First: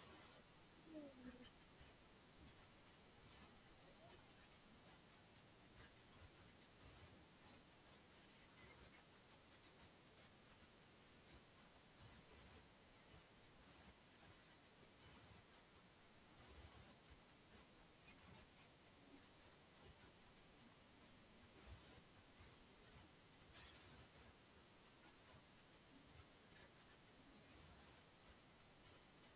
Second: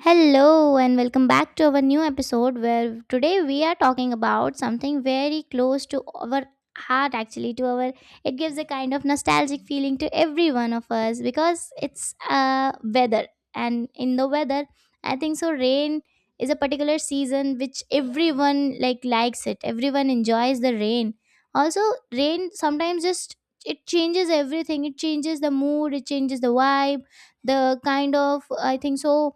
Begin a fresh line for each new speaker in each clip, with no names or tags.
Hello, and welcome back to our new episode where today we are talking about something very close to our heart, actually to our. It gives a kind of nostalgic feeling to every one of us because it's weather. And in the weather, I think rain is a particular season which everyone likes it. Everyone enjoys the rain also. Rain sometimes just it changes everything. It changes the mood, it changes the vibe, the kind of, I think,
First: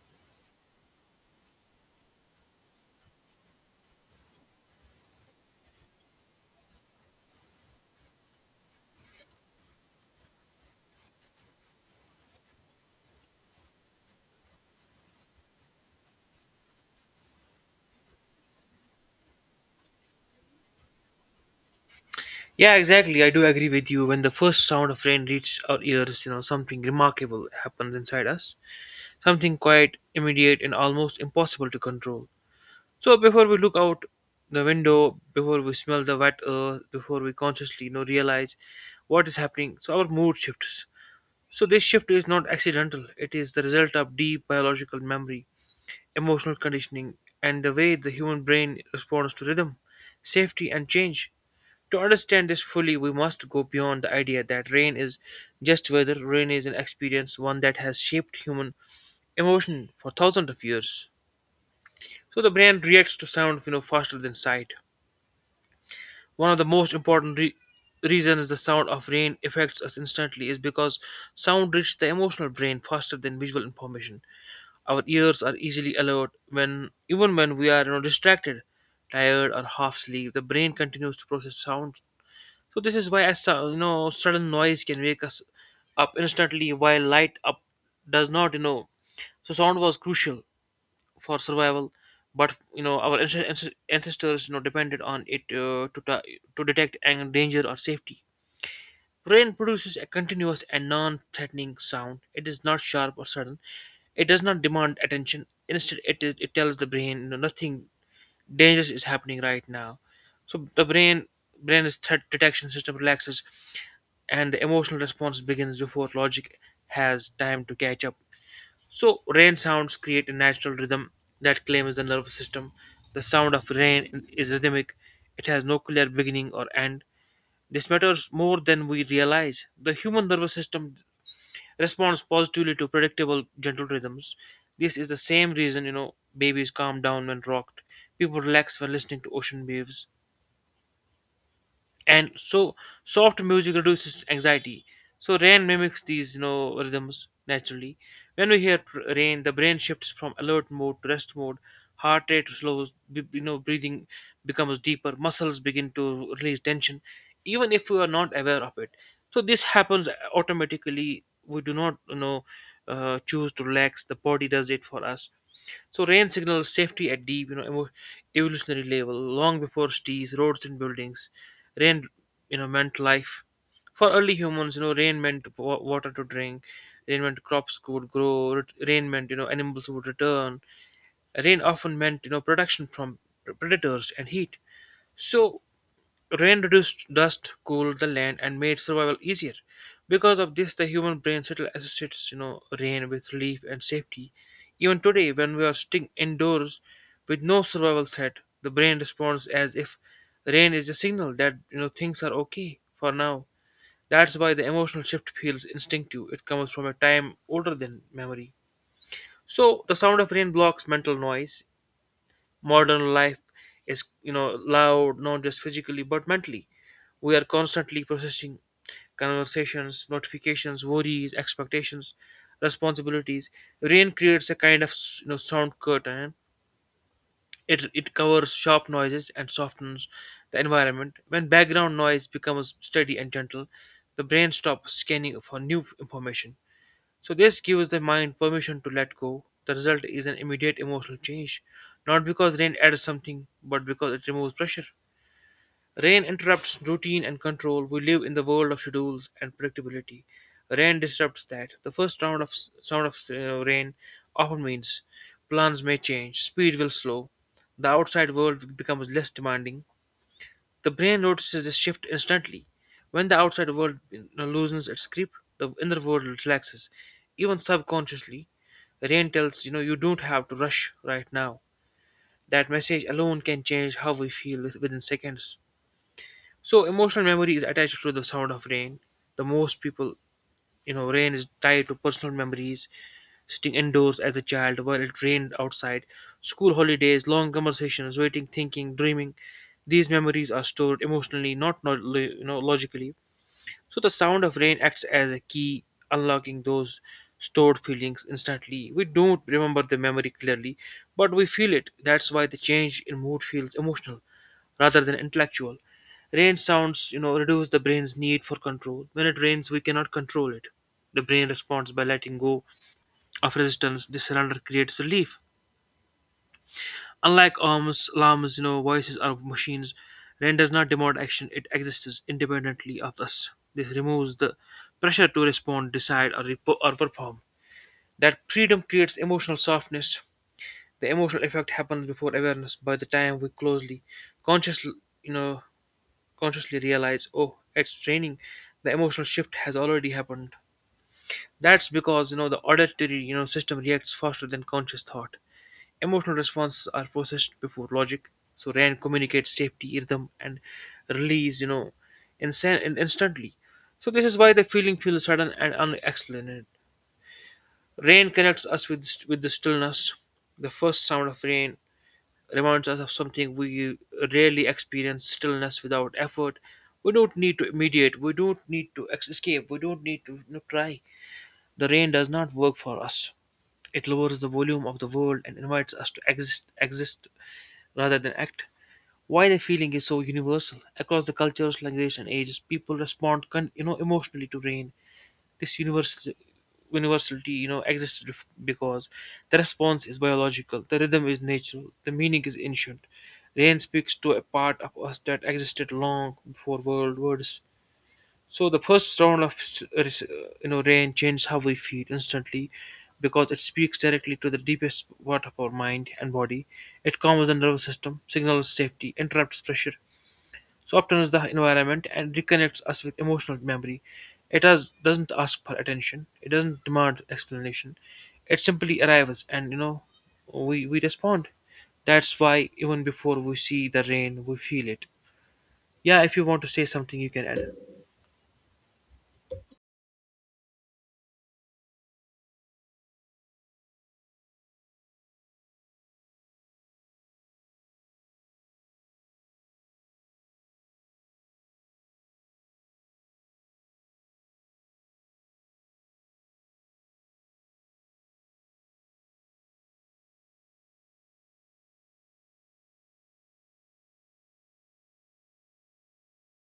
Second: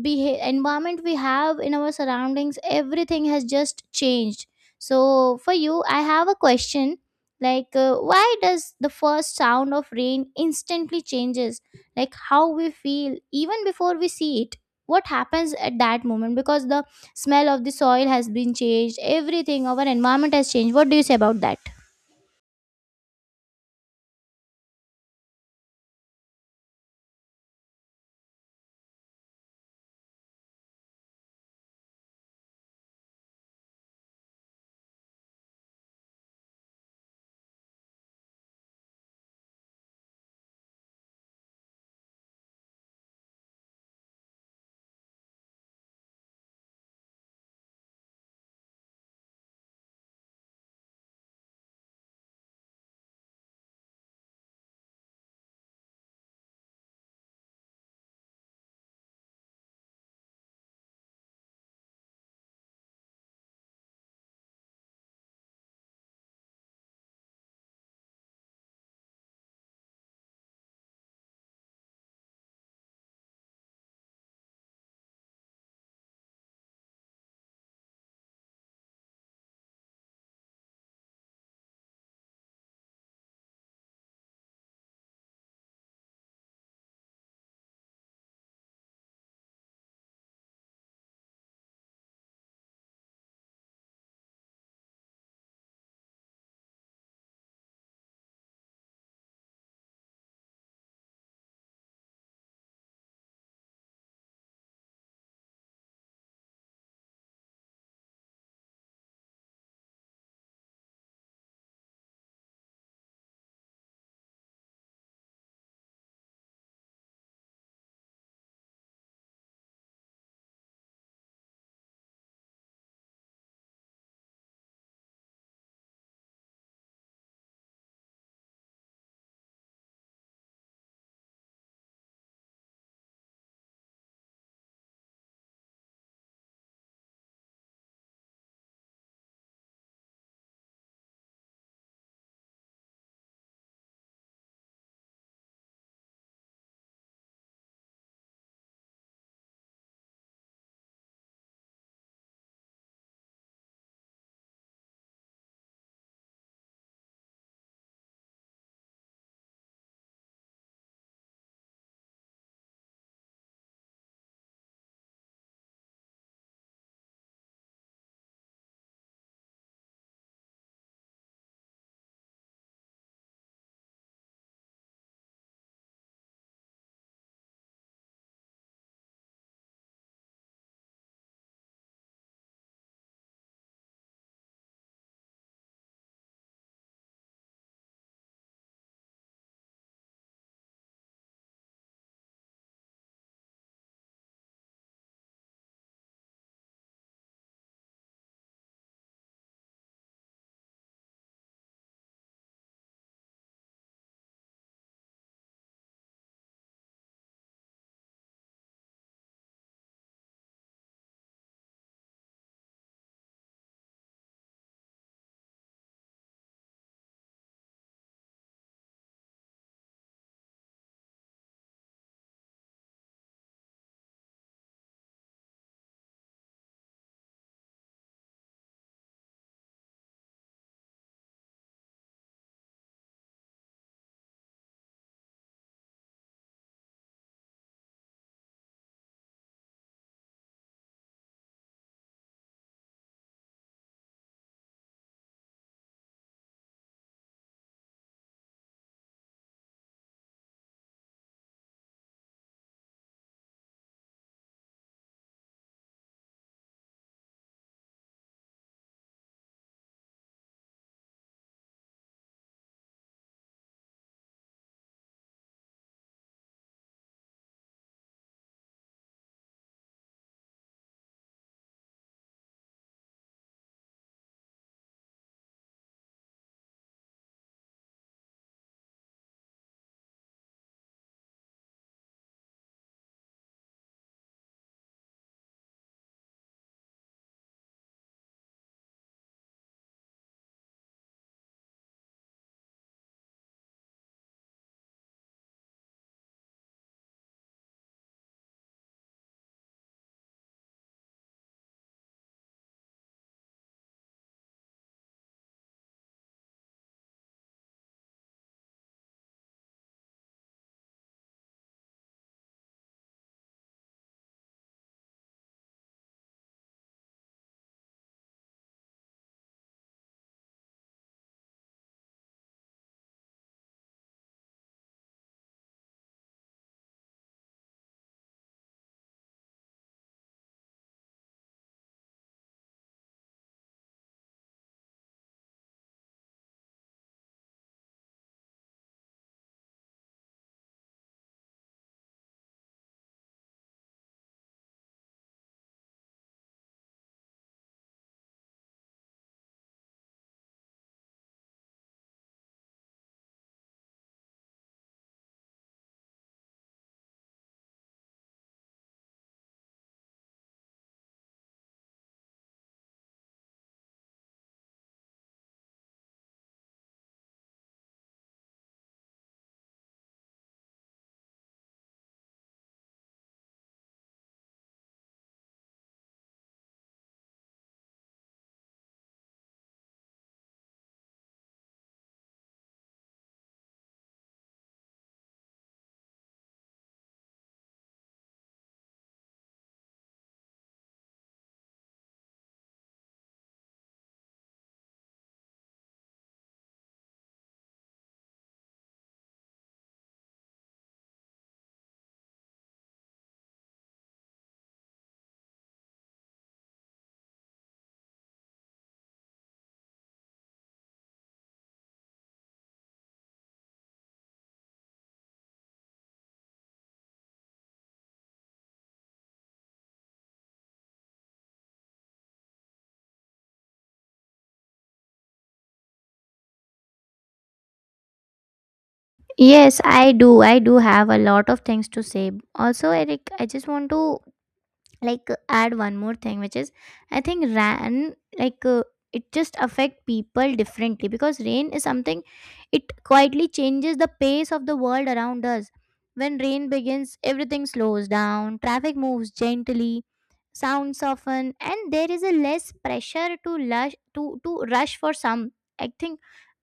environment we have in our surroundings. Everything has just changed. So for you I have a question, like, why does the first sound of rain instantly changes like how we feel even before we see it? What happens at that moment? Because the smell of the soil has been changed, everything, our environment has changed. What do you say about that?
Yeah, exactly. I do agree with you. When the first sound of rain reaches our ears, something remarkable happens inside us. Something quite immediate, and almost impossible to control. So before we look out the window, before we smell the wet earth, before we consciously realize what is happening, so our mood shifts. So this shift is not accidental. It is the result of deep biological memory, emotional conditioning, and the way the human brain responds to rhythm, safety, and change. To understand this fully, we must go beyond the idea that rain is just weather. Rain is an experience, one that has shaped human emotion for thousands of years. So the brain reacts to sound, faster than sight. One of the most important reasons the sound of rain affects us instantly is because sound reaches the emotional brain faster than visual information. Our ears are easily alert when, even when we are, distracted, tired, or half asleep. The brain continues to process sound. So this is why a sudden noise can wake us up instantly, while light up does not. So sound was crucial for survival, but our ancestors depended on it to detect and danger or safety. Rain produces a continuous and non-threatening sound. It is not sharp or sudden. It does not demand attention. Instead, it is, it tells the brain, nothing dangerous is happening right now. So the brain is threat detection system relaxes and the emotional response begins before logic has time to catch up. So, rain sounds create a natural rhythm that claims the nervous system. The sound of rain is rhythmic, it has no clear beginning or end. This matters more than we realize. The human nervous system responds positively to predictable, gentle rhythms. This is the same reason, babies calm down when rocked, people relax when listening to ocean waves, and so soft music reduces anxiety. So rain mimics these rhythms naturally. When we hear rain, the brain shifts from alert mode to rest mode. Heart rate slows, breathing becomes deeper, muscles begin to release tension even if we are not aware of it. So this happens automatically. We do not choose to relax; the body does it for us. So rain signals safety at deep, evolutionary level. Long before trees, roads, and buildings, rain, meant life. For early humans, rain meant water to drink. Rain meant crops could grow. Rain meant, animals would return. Rain often meant, protection from predators and heat. So rain reduced dust, cooled the land, and made survival easier. Because of this, the human brain still associates, rain with relief and safety. Even today, when we are sitting indoors with no survival threat, the brain responds as if rain is a signal that things are okay for now. That's why the emotional shift feels instinctive. It comes from a time older than memory. So the sound of rain blocks mental noise. Modern life is loud, not just physically but mentally. We are constantly processing conversations, notifications, worries, expectations, responsibilities. Rain creates a kind of sound curtain. It covers sharp noises and softens the environment. When background noise becomes steady and gentle, the brain stops scanning for new information. So this gives the mind permission to let go. The result is an immediate emotional change, not because rain adds something, but because it removes pressure. Rain interrupts routine and control. We live in the world of schedules and predictability. Rain disrupts that. The first round of sound of rain often means plans may change, speed will slow, the outside world becomes less demanding, the brain notices this shift instantly. When the outside world, loosens its grip, the inner world relaxes. Even subconsciously, the brain tells you don't have to rush right now. That message alone can change how we feel within seconds. So emotional memory is attached to the sound of rain. The most people, rain is tied to personal memories, sitting indoors as a child while it rained outside, school holidays, long conversations, waiting, thinking, dreaming. These memories are stored emotionally, not logically. So the sound of rain acts as a key, unlocking those stored feelings instantly. We don't remember the memory clearly, but we feel it. That's why the change in mood feels emotional rather than intellectual. Rain sounds, reduce the brain's need for control. When it rains, we cannot control it. The brain responds by letting go of resistance. This surrender creates relief. Unlike alarms, voices or machines, rain does not demand action. It exists independently of us. This removes the pressure to respond, decide, or, or perform. That freedom creates emotional softness. The emotional effect happens before awareness. By the time we closely, consciously, you know, consciously realize, oh, it's raining, the emotional shift has already happened. That's because the auditory system reacts faster than conscious thought. Emotional responses are processed before logic, so Rand communicates safety, rhythm, and release, instantly. So this is why the feeling feels sudden and unexplained. Rain connects us with the stillness. The first sound of rain reminds us of something we rarely experience: stillness without effort. We don't need to mediate. We don't need to escape. We don't need to try. The rain does not work for us. It lowers the volume of the world and invites us to exist. Exist rather than act. Why the feeling is so universal across the cultures, language, and ages, people respond, emotionally to rain. This universality, exists because the response is biological, the rhythm is natural, the meaning is ancient. Rain speaks to a part of us that existed long before world words. So the first round of rain changes how we feel instantly because it speaks directly to the deepest part of our mind and body. It calms the nervous system, signals safety, interrupts pressure, softens the environment, and reconnects us with emotional memory. Doesn't ask for attention. It doesn't demand explanation. It simply arrives, and we respond. That's why even before we see the rain, we feel it. Yeah, if you want to say something, you can add.
Yes, I do, I do have a lot of things to say also, Eric. I just want to, like, add one more thing, which is, I think ran, like, it just affect people differently, because rain is something, it quietly changes the pace of the world around us. When rain begins, everything slows down, traffic moves gently, sounds soften, and there is a less pressure to rush, to rush for some. I think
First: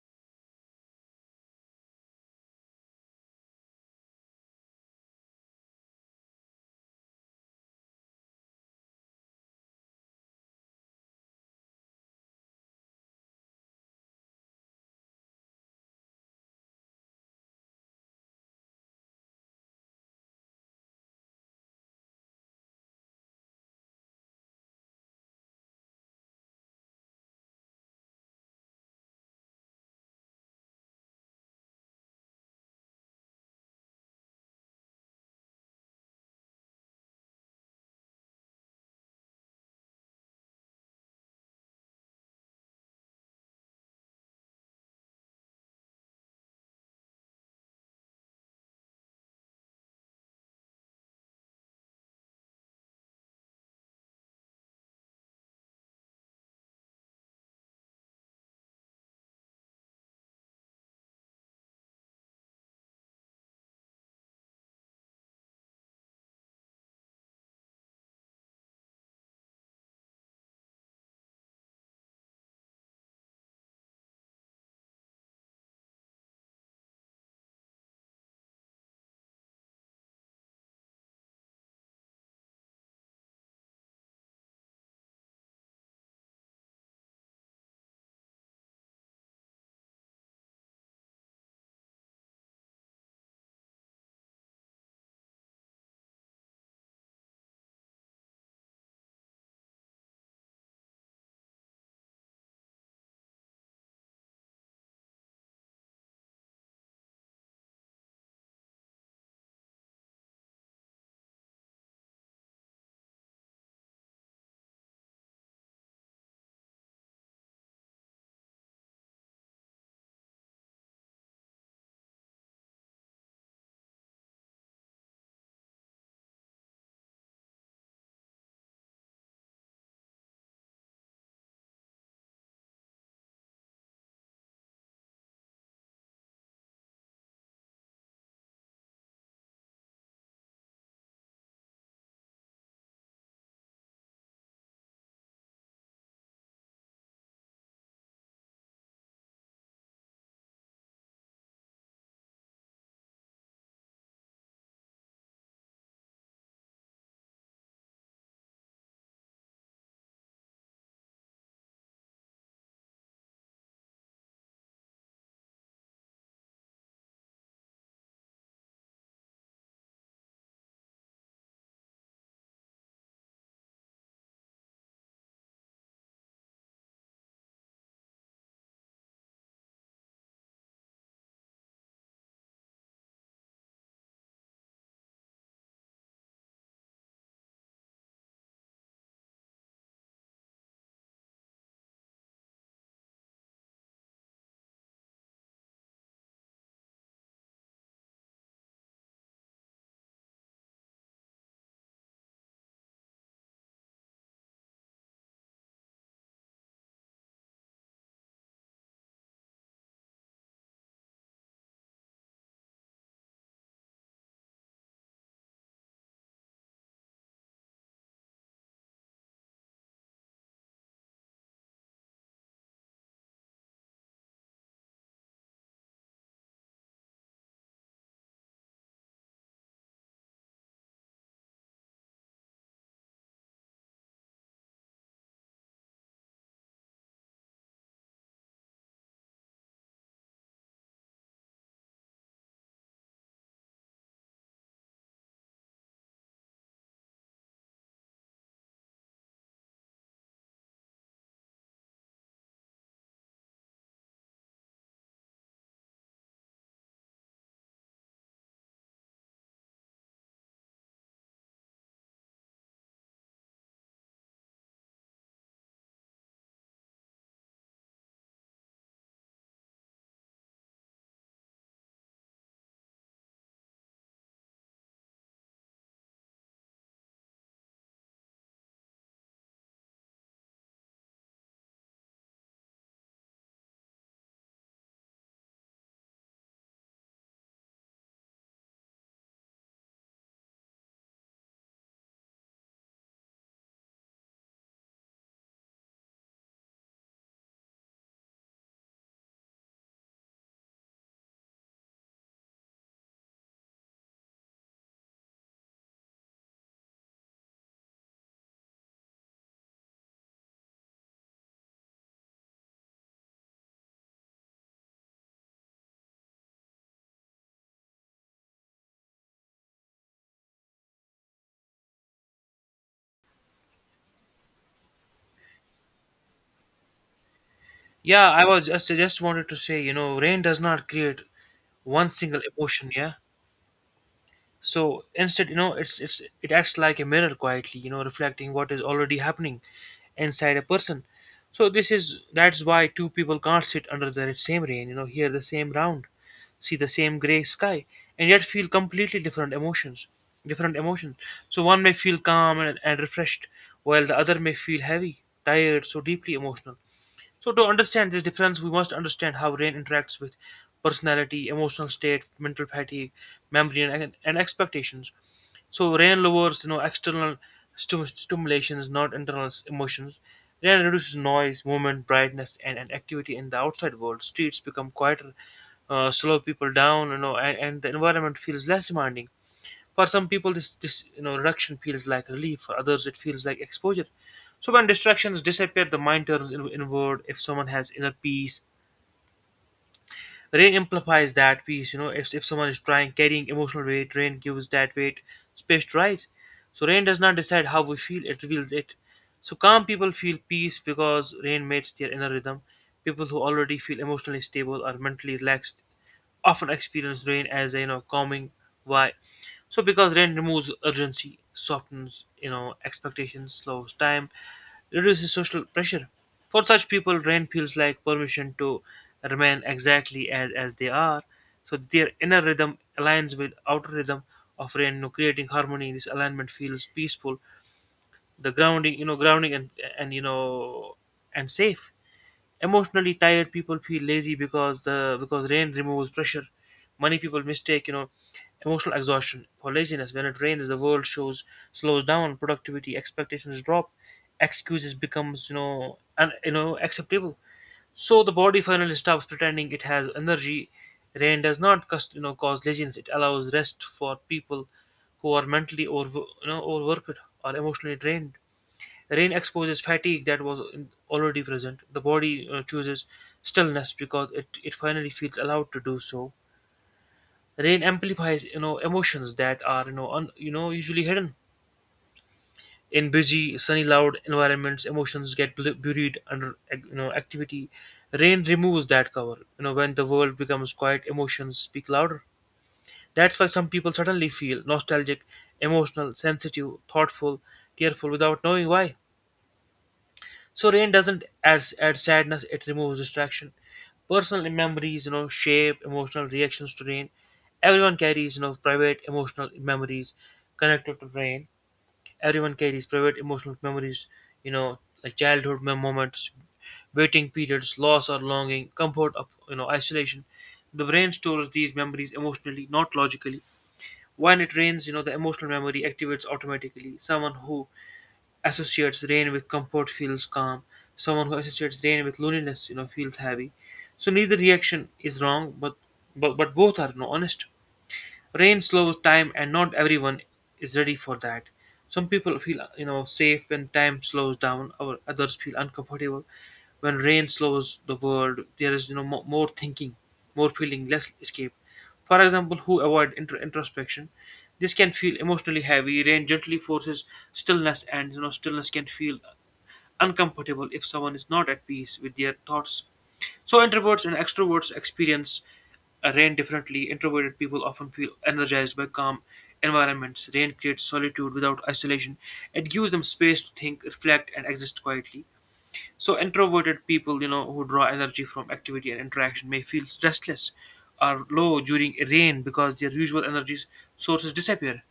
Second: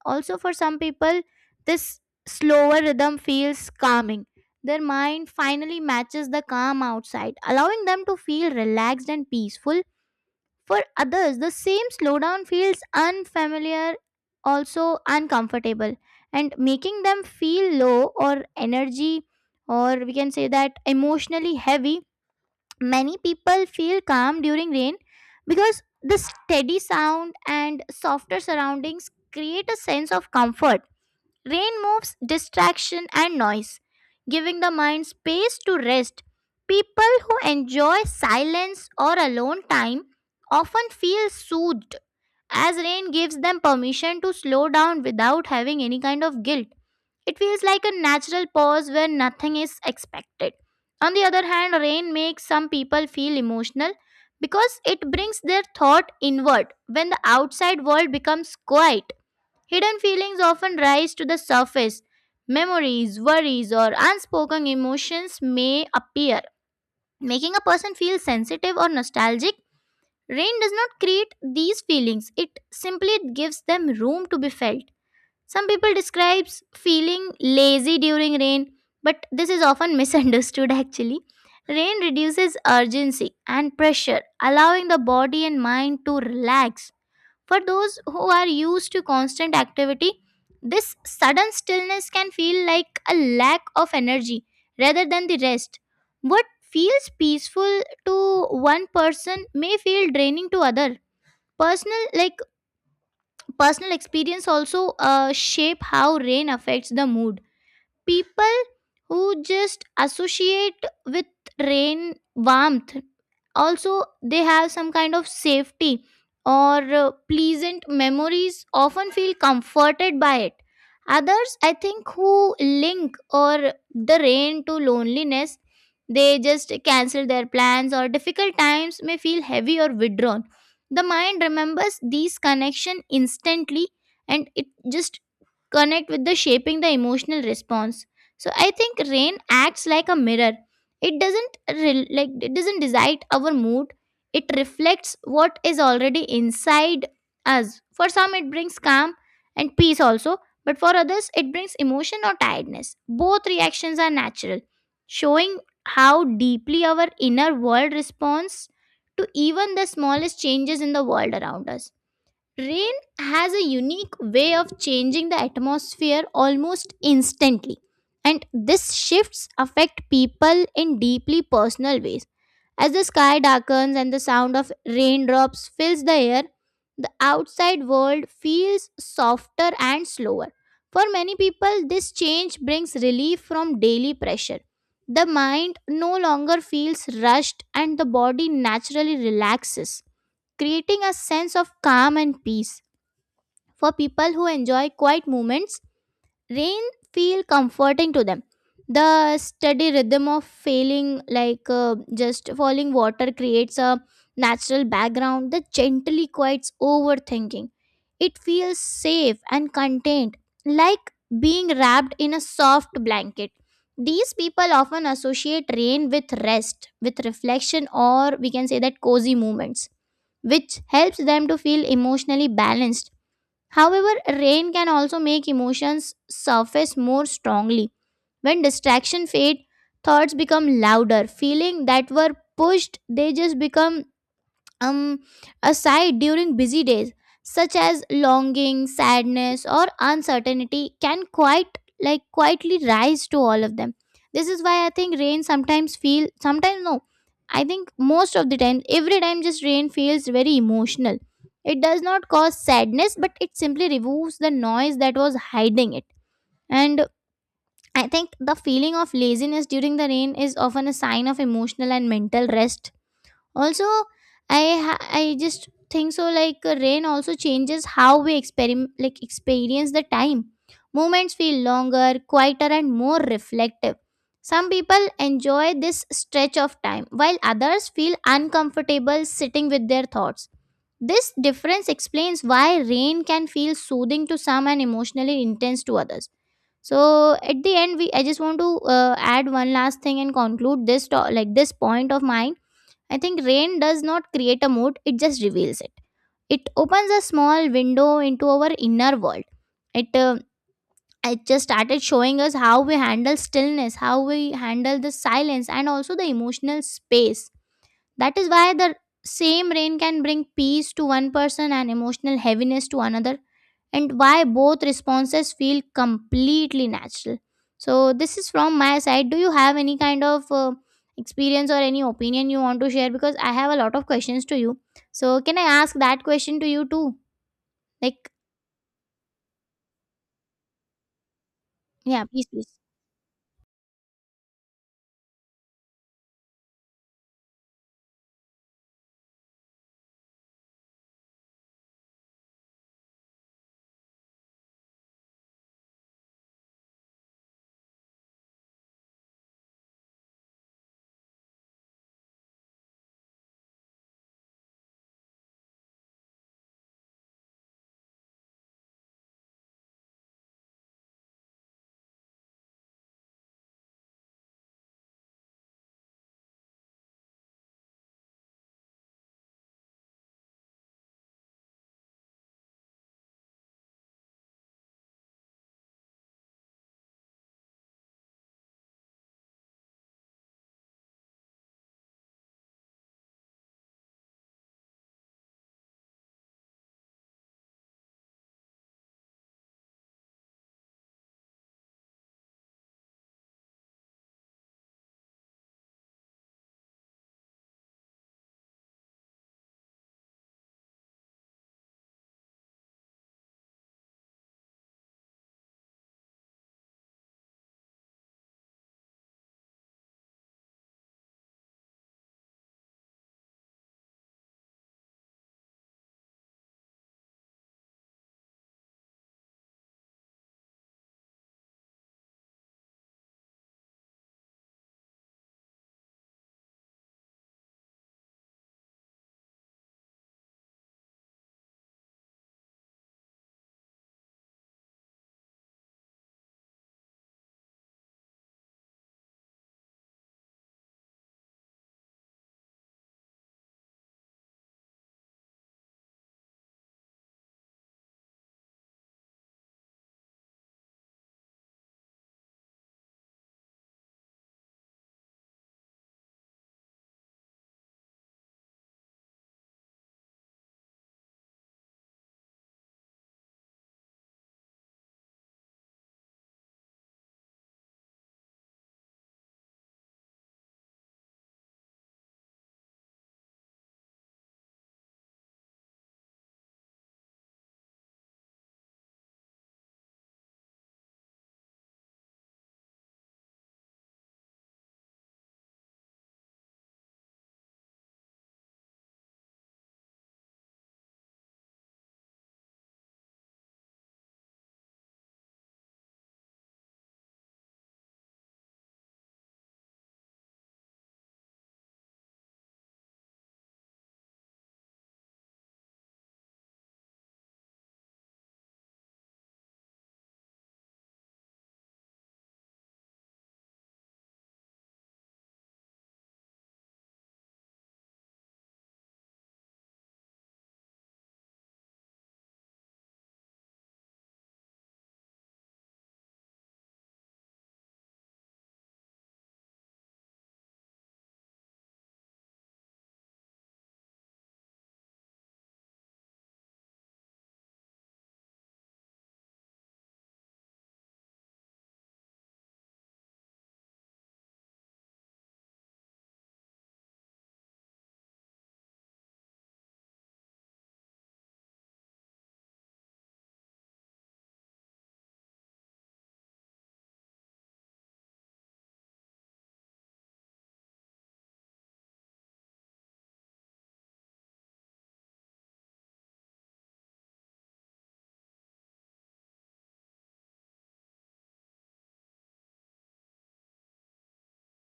also, for some people, this slower rhythm feels calming. Their mind finally matches the calm outside, allowing them to feel relaxed and peaceful. For others, the same slowdown feels unfamiliar, also uncomfortable, and making them feel low or energy, or we can say that emotionally heavy. Many people feel calm during rain because the steady sound and softer surroundings create a sense of comfort. Rain moves distraction and noise, giving the mind space to rest. People who enjoy silence or alone time often feel soothed, as rain gives them permission to slow down without having any kind of guilt. It feels like a natural pause where nothing is expected. On the other hand, rain makes some people feel emotional because it brings their thought inward. When the outside world becomes quiet, hidden feelings often rise to the surface. Memories, worries, or unspoken emotions may appear, making a person feel sensitive or nostalgic. Rain does not create these feelings, it simply gives them room to be felt. Some people describe feeling lazy during rain, but this is often misunderstood actually. Rain reduces urgency and pressure, allowing the body and mind to relax. For those who are used to constant activity, this sudden stillness can feel like a lack of energy rather than the rest. What feels peaceful to one person may feel draining to other. Personal, personal experience also shape how rain affects the mood. People who just associate with rain warmth, also they have some kind of safety or pleasant memories, often feel comforted by it. Others, I think, who link or the rain to loneliness, they just cancel their plans, or difficult times may feel heavy or withdrawn. The mind remembers these connection instantly, and it just connect with the shaping the emotional response. So I think rain acts like a mirror. It doesn't, like, it doesn't decide our mood, it reflects what is already inside us. For some, it brings calm and peace also, but for others it brings emotion or tiredness. Both reactions are natural, showing how deeply our inner world responds to even the smallest changes in the world around us. Rain has a unique way of changing the atmosphere almost instantly, and these shifts affect people in deeply personal ways. As the sky darkens and the sound of raindrops fills the air, the outside world feels softer and slower. For many people, this change brings relief from daily pressure. The mind no longer feels rushed and the body naturally relaxes, creating a sense of calm and peace. For people who enjoy quiet moments, rain feel comforting to them. The steady rhythm of falling, like, just falling water, creates a natural background that gently quiets overthinking. It feels safe and contained, like being wrapped in a soft blanket. These people often associate rain with rest, with reflection, or we can say that cozy moments, which helps them to feel emotionally balanced. However, rain can also make emotions surface more strongly. When distraction fade, thoughts become louder. Feeling that were pushed, they just become um, aside during busy days, such as longing, sadness, or uncertainty, can quite like quietly rise to all of them. This is why I think rain sometimes feel sometimes no. I think most of the time, every time just rain feels very emotional. It does not cause sadness, but it simply removes the noise that was hiding it. And I think the feeling of laziness during the rain is often a sign of emotional and mental rest also. I just think so, like, rain also changes how we like experience the time. Moments feel longer, quieter, and more reflective. Some people enjoy this stretch of time, while others feel uncomfortable sitting with their thoughts. This difference explains why rain can feel soothing to some and emotionally intense to others. So at the end, we I just want to add one last thing and conclude this like this point of mine. I think rain does not create a mood, it just reveals it. It opens a small window into our inner world. It, it just started showing us how we handle stillness, how we handle the silence, and also the emotional space. That is why the same rain can bring peace to one person and emotional heaviness to another, and why both responses feel completely natural. So, this is from my side. Do you have any kind of experience or any opinion you want to share? Because I have a lot of questions to you. So, can I ask that question to you too?
Yeah,
Like,
I just wanted to say, rain does not create one
yeah,
single
please, please.
emotion, yeah. So instead, it acts like a mirror quietly, reflecting what is already happening inside a person. So this is that's why two people can't sit under the same rain, hear the same round, see the same gray sky, and yet feel completely different emotions. Different emotions. So one may feel calm and refreshed, while the other may feel heavy, tired, so deeply emotional. So, to understand this difference, we must understand how rain interacts with personality, emotional state, mental fatigue, memory, and expectations. So, rain lowers external stimulations, not internal emotions. Rain reduces noise, movement, brightness, and activity in the outside world. Streets become quieter, slow people down, and the environment feels less demanding. For some people, this reduction feels like relief. For others, it feels like exposure. So when distractions disappear, the mind turns inward. If someone has inner peace, rain amplifies that peace. You know, if someone is trying carrying emotional weight, rain gives that weight space to rise. So rain does not decide how we feel; it reveals it. So calm people feel peace because rain mates their inner rhythm. People who already feel emotionally stable are mentally relaxed often experience rain as a calming. Why? So because rain removes urgency, softens expectations, slows time, reduces social pressure. For such people, rain feels like permission to remain exactly as they are. So their inner rhythm aligns with outer rhythm of rain, creating harmony. This alignment feels peaceful, the grounding, grounding and you know and safe. Emotionally tired people feel lazy because rain removes pressure. Many people mistake emotional exhaustion for laziness. When it rains the world shows slows down, productivity expectations drop, excuses becomes you know and you know acceptable. So the body finally stops pretending it has energy. Rain does not cause, cause laziness. It allows rest for people who are mentally or overworked or emotionally drained. Rain exposes fatigue that was already present. The body chooses stillness because it finally feels allowed to do so. Rain amplifies emotions that are you know un, you know usually hidden in busy sunny loud environments. Emotions get buried under activity. Rain removes that cover. You know when the world becomes quiet, emotions speak louder. That's why some people suddenly feel nostalgic, emotional, sensitive, thoughtful, tearful without knowing why. So rain doesn't add sadness; it removes distraction. Personal memories, shape emotional reactions to rain. Everyone carries, private emotional memories connected to rain. Everyone carries private emotional memories, you know, like childhood moments, waiting periods, loss or longing, comfort of isolation. The brain stores these memories emotionally, not logically. When it rains, the emotional memory activates automatically. Someone who associates rain with comfort feels calm. Someone who associates rain with loneliness, feels heavy. So neither reaction is wrong, but but both are honest. Rain slows time, and not everyone is ready for that. Some people feel, safe when time slows down, or others feel uncomfortable when rain slows the world. There is, more thinking, more feeling, less escape. For example, who avoid introspection, this can feel emotionally heavy. Rain gently forces stillness, and stillness can feel uncomfortable if someone is not at peace with their thoughts, so introverts and extroverts experience rain differently. Introverted people often feel energized by calm environments. Rain creates solitude without isolation. It gives them space to think, reflect, and exist quietly. So introverted people, who draw energy from activity and interaction may feel restless or low during rain because their usual energy sources disappear.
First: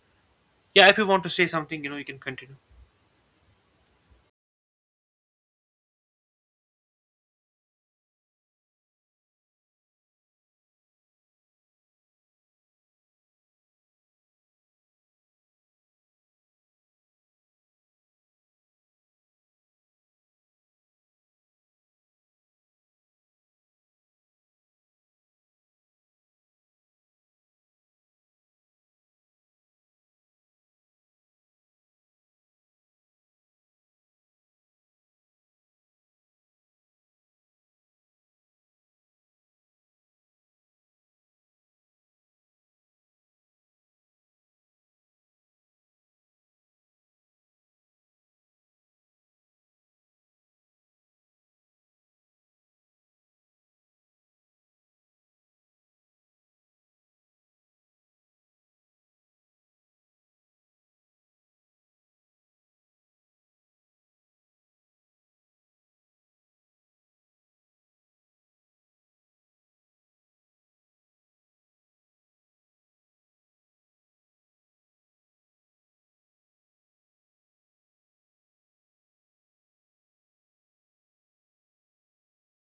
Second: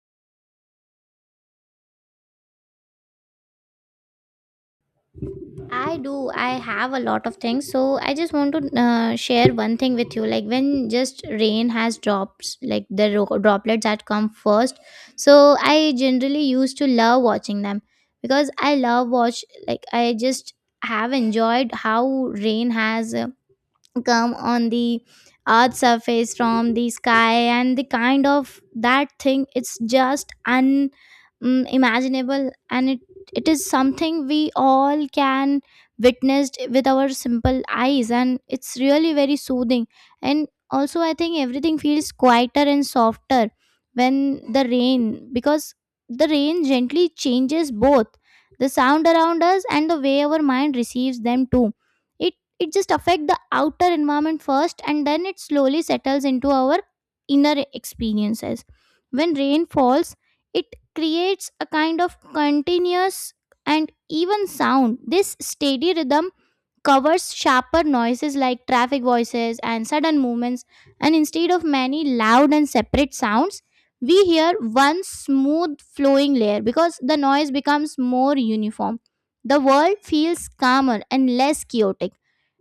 Yeah, if you want to say something, you can continue.
I do. I have a lot of things. So I just want to share one thing with you. Like, when just rain has drops, like the droplets that come first. So I generally used to love watching them because I love watch. Like, I just have enjoyed how rain has come on the earth surface from the sky, and the kind of that thing, it's just unimaginable, and it is something we all can witnessed with our simple eyes, and it's really very soothing. And also, I think everything feels quieter and softer when the rain, because the rain gently changes both the sound around us and the way our mind receives them too. It it just affect the outer environment first and then it slowly settles into our inner experiences. When rain falls, it creates a kind of continuous and even sound. This steady rhythm covers sharper noises like traffic, voices, and sudden movements, and instead of many loud and separate sounds, we hear one smooth flowing layer. Because the noise becomes more uniform, the world feels calmer and less chaotic.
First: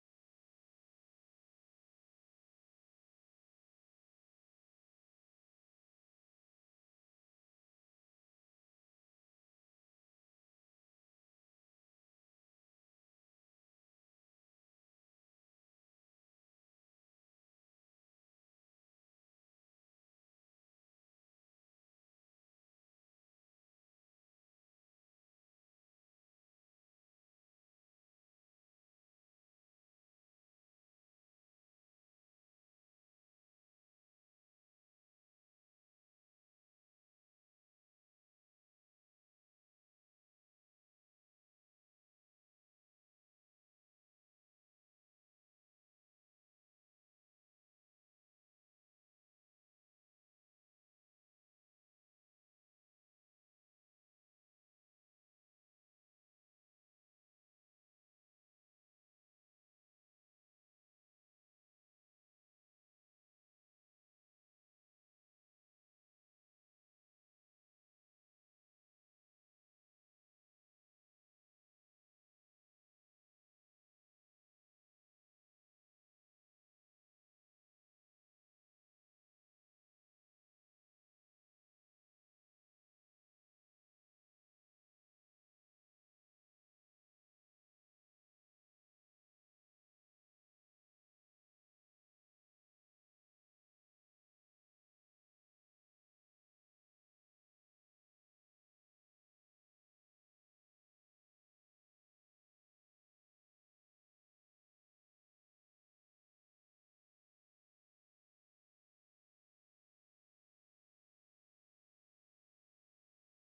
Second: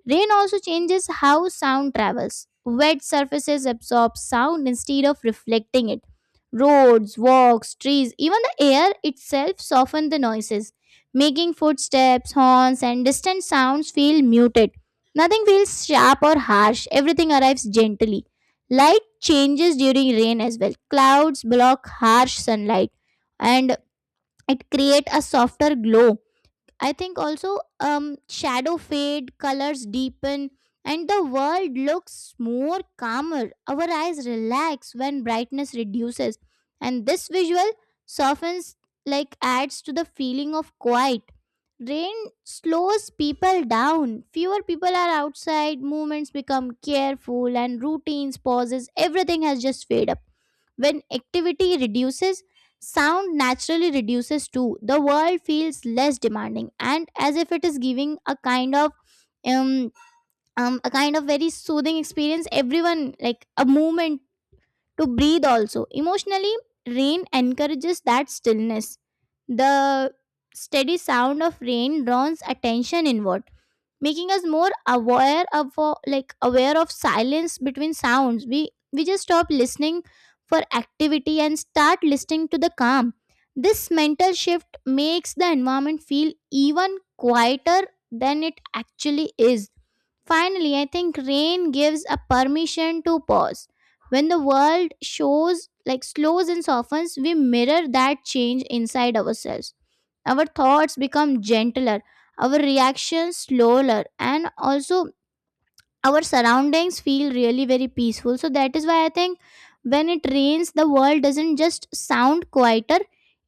Rain also changes how sound travels. Wet surfaces absorb sound instead of reflecting it. Roads, walks, trees, even the air itself soften the noises, making footsteps, horns, and distant sounds feel muted. Nothing feels sharp or harsh, everything arrives gently. Light changes during rain as well. Clouds block harsh sunlight and it creates a softer glow. I think also shadow fade, colors deepen, and the world looks more calmer. Our eyes relax when brightness reduces, and this visual softens, like, adds to the feeling of quiet. Rain slows people down, fewer people are outside, movements become careful, and routines pauses, everything has just fade up. When activity reduces, sound naturally reduces too. The world feels less demanding, and as if it is giving a kind of, um, um, a kind of very soothing experience, everyone like a movement to breathe. Also emotionally, rain encourages that stillness. The steady sound of rain draws attention inward, making us more aware of, like aware of silence between sounds. We just stop listening for activity and start listening to the calm. This mental shift makes the environment feel even quieter than it actually is. Finally, I think rain gives a permission to pause. When the world shows like slows and softens, we mirror that change inside ourselves. Our thoughts become gentler, our reactions slower, and also our surroundings feel really very peaceful. So that is why I think when it rains, the world doesn't just sound quieter,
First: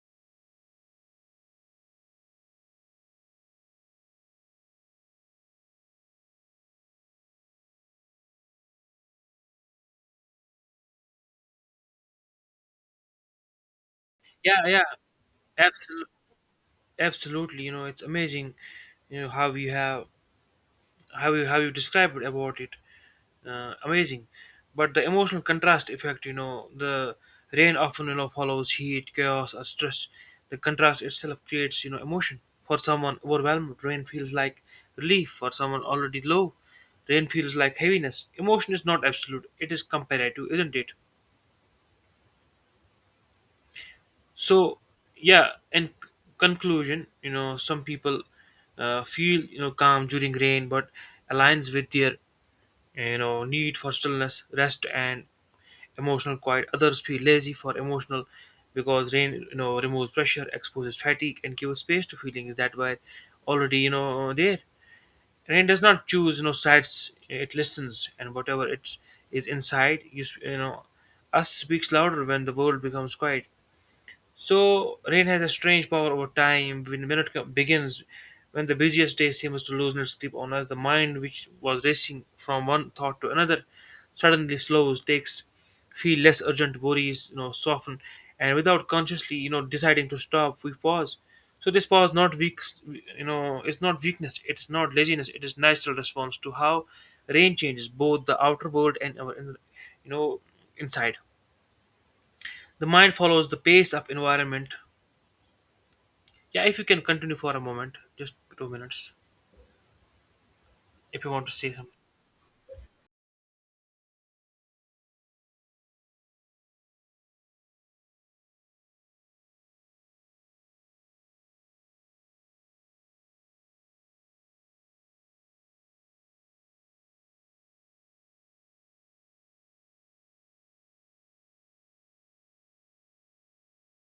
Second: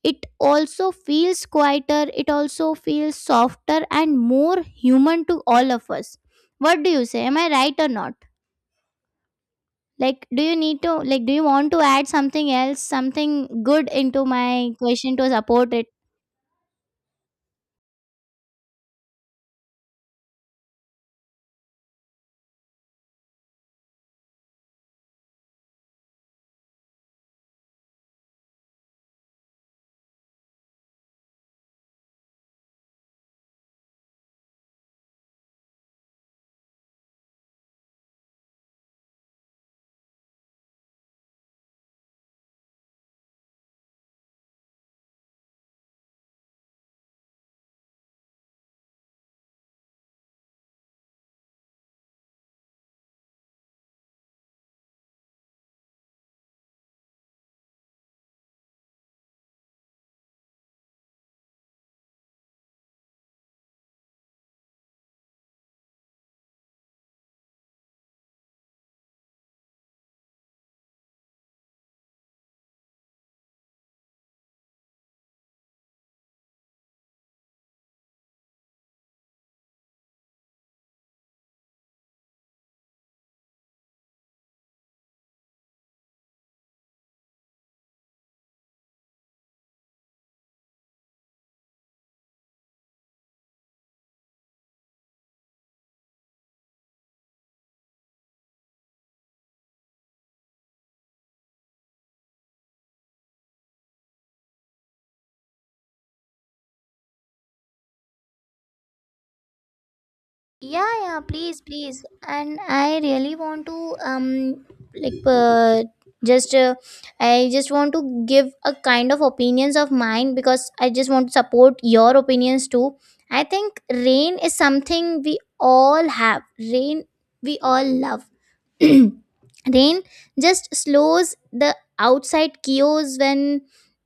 it also feels quieter, it also feels softer and more human to all of us. What do you say, am I right or not? Like, do you want to add something else, something good, into
Yeah,
my
yeah,
question to support it?
absolutely, absolutely. You know, it's amazing, you know, how we have how you described about it, amazing. But the emotional contrast effect, you know, the rain often, you know, follows heat, chaos or stress. The contrast itself creates, you know, emotion. For someone overwhelmed, rain feels like relief. For someone already low, rain feels like heaviness. Emotion is not absolute, it is comparative, isn't it? So, yeah, in conclusion, you know, some people feel, you know, calm during rain, but aligns with their, you know, need for stillness, rest and emotional quiet. Others feel lazy for emotional, because rain, you know, removes pressure, exposes fatigue and gives space to feelings that were already, you know, there. Rain does not choose, you know, sides. It listens, and whatever it is inside you, you know, us speaks louder when the world becomes quiet. So rain has a strange power over time. When minute begins, when the busiest day seems to loosen its grip on us, the mind, which was racing from one thought to another, suddenly slows, takes, feel less urgent, worries, soften, and without consciously, deciding to stop, we pause. So this pause, not weak, you know, it's not weakness, it's not laziness, it is natural response to how rain changes both the outer world and our, you know, inside. The mind follows the pace of environment. Yeah, if you can continue for a moment, just 2 minutes,
Yeah, yeah,
if you want to
please,
say something.
please. And I really want to like just I just want to give a kind of opinions of mine, because I just want to support your opinions too. I think rain is something we all have. Rain we all love. Rain just slows the outside chaos. when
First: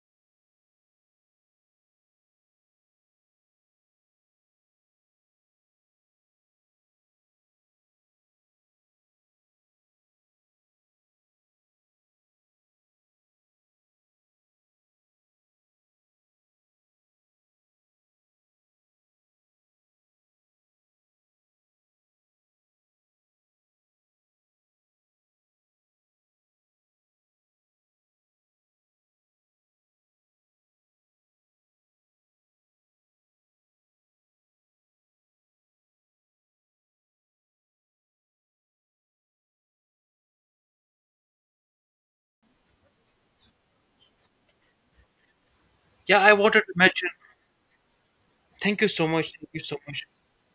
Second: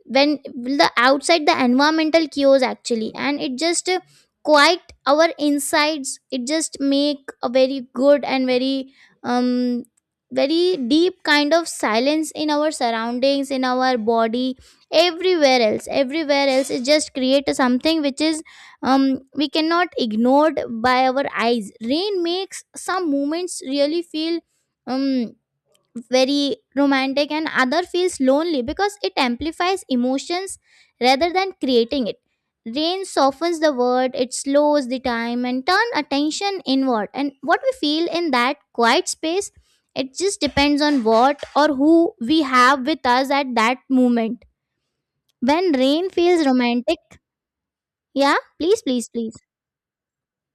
when well, the outside the environmental chaos actually, and it just quiet our insides. It just make a very good and very um very deep kind of silence in our surroundings, in our body, everywhere else. It just create something which is, we cannot ignored by our eyes. Rain makes some moments really feel um very romantic, and other feels lonely, because it amplifies emotions rather than creating it. Rain softens the word, it slows the time and turn attention inward, and what we feel in that quiet space, it just depends on what or who we have with us at that moment. When rain
Yeah, I
feels
wanted to
romantic,
mention.
yeah,
Thank
please,
you so
please,
much.
please.
Thank you so much.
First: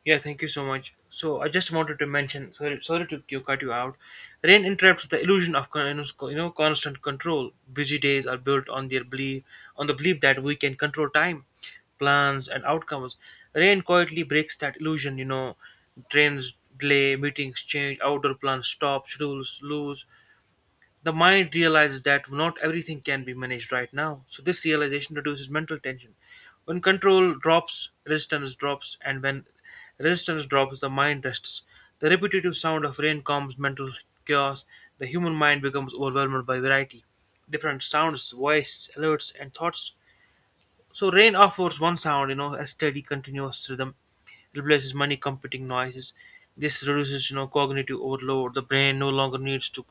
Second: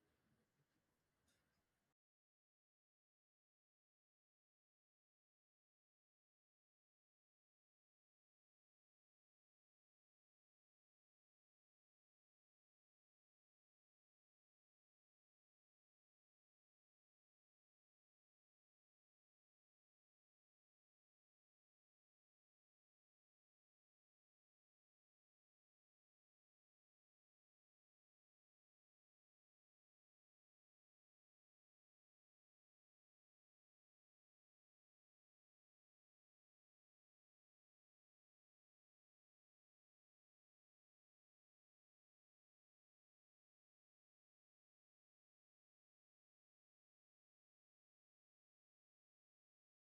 Yeah, thank you so much. So I just wanted to mention. Sorry, sorry to you cut you out. Rain interrupts the illusion of constant control. Busy days are built on their belief, on the belief that we can control time, plans, and outcomes. Rain quietly breaks that illusion. You know, trains delay, meetings change, outdoor plans stop, schedules lose, the mind realizes that not everything can be managed right now. So this realization reduces mental tension. When control drops, resistance drops, and when resistance drops, the mind rests. The repetitive sound of rain calms mental chaos. The human mind becomes overwhelmed by variety. Different sounds, voices, alerts, and thoughts. So rain offers one sound, you know, a steady, continuous rhythm, replaces many competing noises. This reduces, cognitive overload. The brain no longer needs to,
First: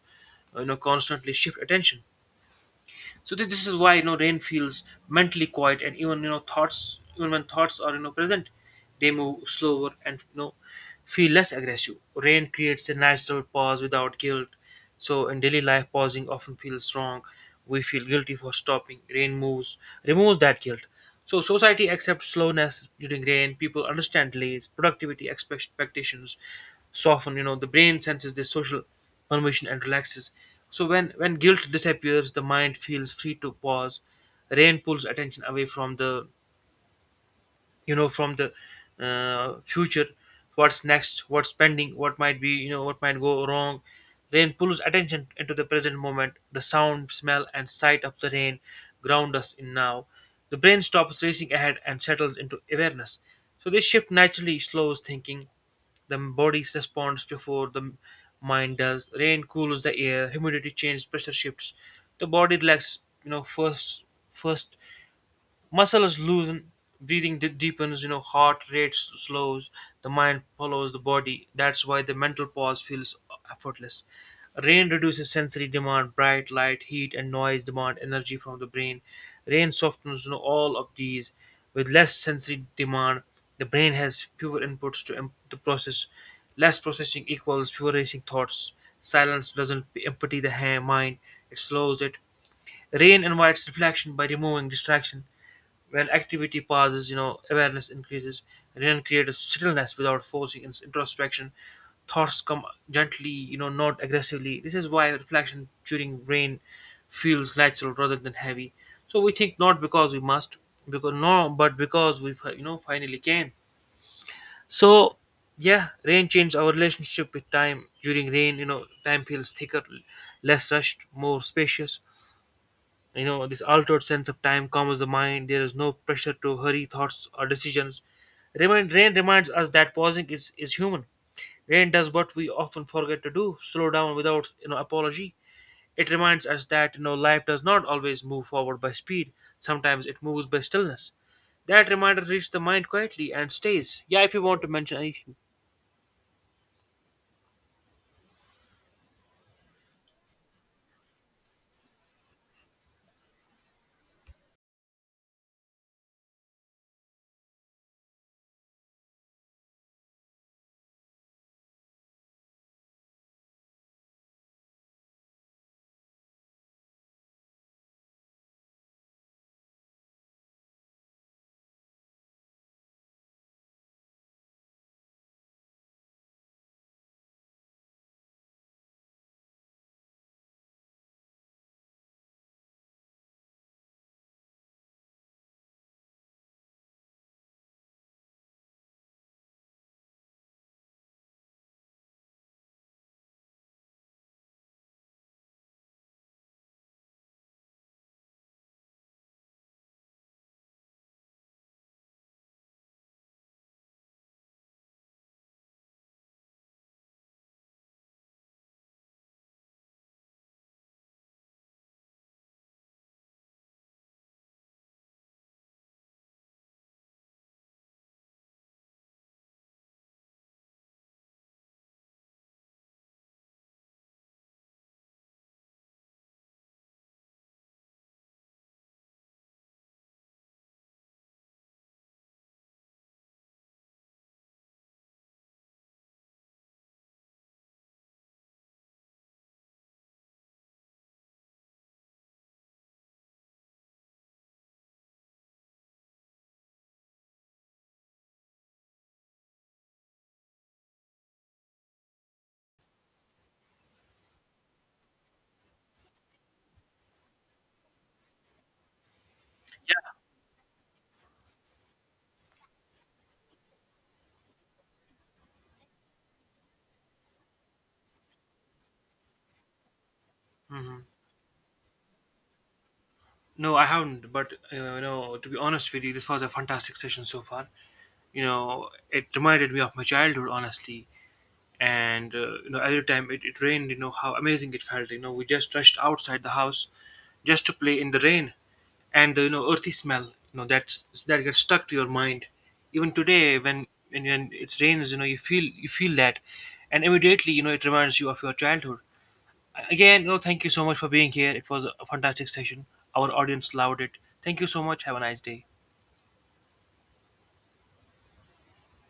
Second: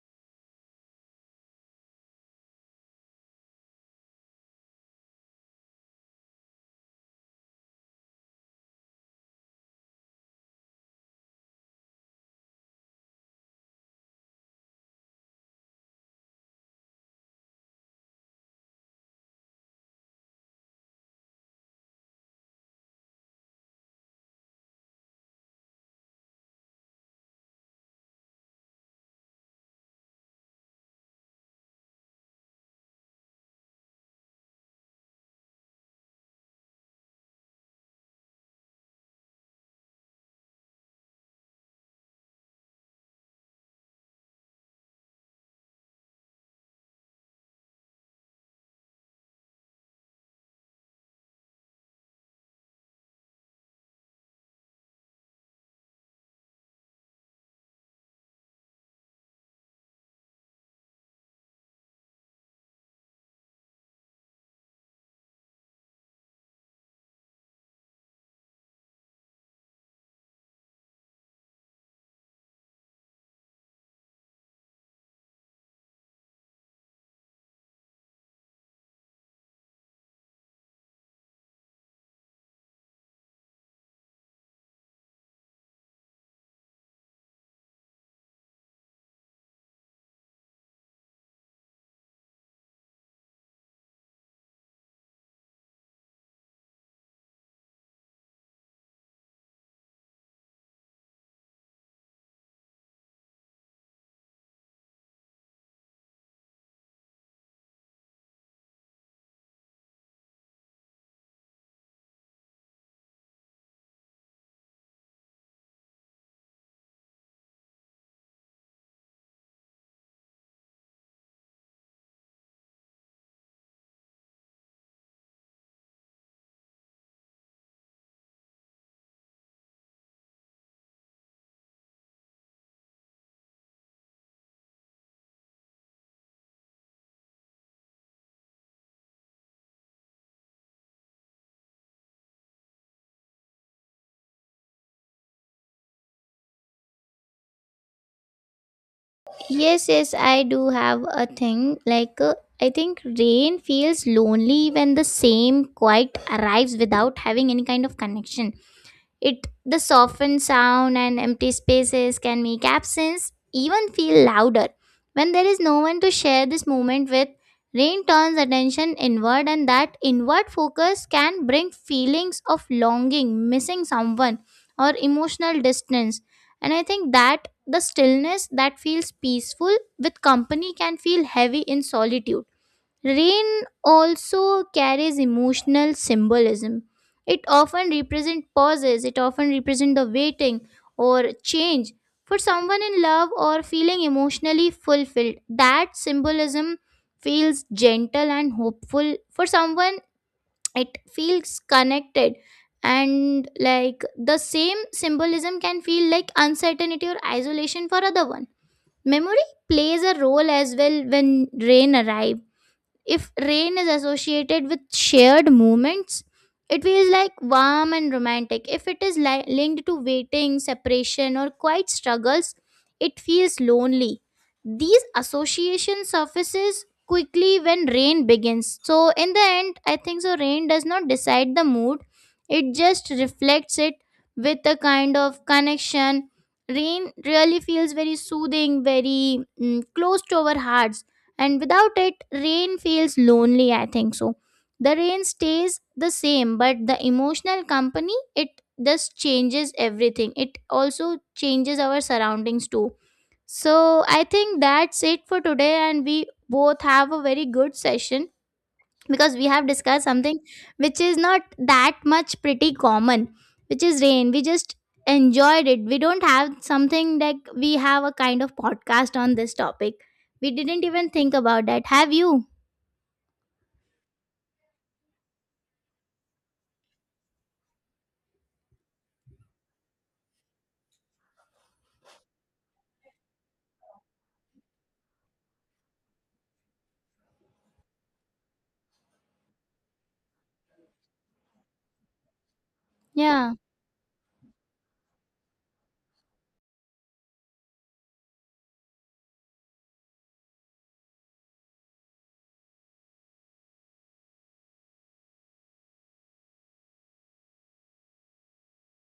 constantly shift attention. So this is why, you know, rain feels mentally quiet, and even, you know, thoughts, even when thoughts are, you know, present, they move slower and, you know, feel less aggressive. Rain creates a natural pause without guilt. So in daily life, pausing often feels wrong. We feel guilty for stopping. Rain moves removes that guilt. So society accepts slowness during rain. People understand delays, productivity expectations soften, you know, the brain senses this social permission and relaxes. So when guilt disappears, the mind feels free to pause. Rain pulls attention away from the you know from the future. What's next, what's pending, what might be, what might go wrong. Rain pulls attention into the present moment. The sound, smell and sight of the rain ground us in now. The brain stops racing ahead and settles into awareness. So this shift naturally slows thinking. The body responds before the mind does. Rain cools the air, humidity changes, pressure shifts, the body relaxes, you know, first. Muscles loosen, breathing deepens, heart rate slows, the mind follows the body. That's why the mental pause feels effortless. Rain reduces sensory demand, bright light, heat, and noise demand energy from the brain. Rain softens, all of these. With less sensory demand, the brain has fewer inputs to, to process. Less processing equals fewer racing thoughts. Silence doesn't empty the mind, it slows it. Rain invites reflection by removing distraction. When activity pauses, awareness increases. Rain creates a stillness without forcing introspection. Thoughts come gently, not aggressively. This is why reflection during rain feels natural rather than heavy. So we think not because we must, because no, but because we, finally can. So, yeah, rain changed our relationship with time. During rain, you know, time feels thicker, less rushed, more spacious. You know, this altered sense of time calms the mind. There is no pressure to hurry thoughts or decisions. Rain reminds us that pausing is human. Rain does what we often forget to do, slow down without, apology. It reminds us that, you know, life does not always move forward by speed, sometimes it moves by stillness. That reminder reaches the mind quietly and stays. Yeah, if you want to mention anything.
Yes, yes, I do have a thing. Like, I think rain feels lonely when the same quiet arrives without having any kind of connection. It the softened sound and empty spaces can make absence even feel louder. When there is no one to share this moment with, rain turns attention inward, and that inward focus can bring feelings of longing, missing someone, or emotional distance. And I think that the stillness that feels peaceful with company can feel heavy in solitude. Rain also carries emotional symbolism. It often represents pauses, it often represents the waiting or change. For someone in love or feeling emotionally fulfilled, that symbolism feels gentle and hopeful. For someone, it feels connected. And like, the same symbolism can feel like uncertainty or isolation for other one. Memory plays a role as well. When rain arrives, if rain is associated with shared moments, it feels like warm and romantic. If it is linked to waiting, separation, or quiet struggles, it feels lonely. These association surfaces quickly when rain begins. So in the end, I think so rain does not decide the mood. It just reflects it with a kind of connection. Rain really feels very soothing, very close to our hearts, and without it rain feels lonely, I think so. The rain stays the same, but the emotional company it just changes everything. It also changes our surroundings too. So I think that's it for today, and we both have a very good session, because we have discussed something which is not that much pretty common, which is rain. We just enjoyed it. We don't have something like, we have a kind of podcast on this topic, we didn't
Mhm.
even think about that, have you?
No, I haven't. But you know, no, to be honest with you, this was a fantastic session so far. You know, it reminded me of my childhood, honestly. And you know, every time it rained, you know how amazing it felt. You know, we just rushed outside the house just to play in the rain, and the, you know, earthy smell. You know, that's that gets stuck to your mind. Even
Yeah.
today, when it rains, you know, you feel that, and immediately, you know, it reminds you of your childhood. Again, no, thank you so much for being here. It was a fantastic session. Our audience loved it. Thank you so much. Have a nice day.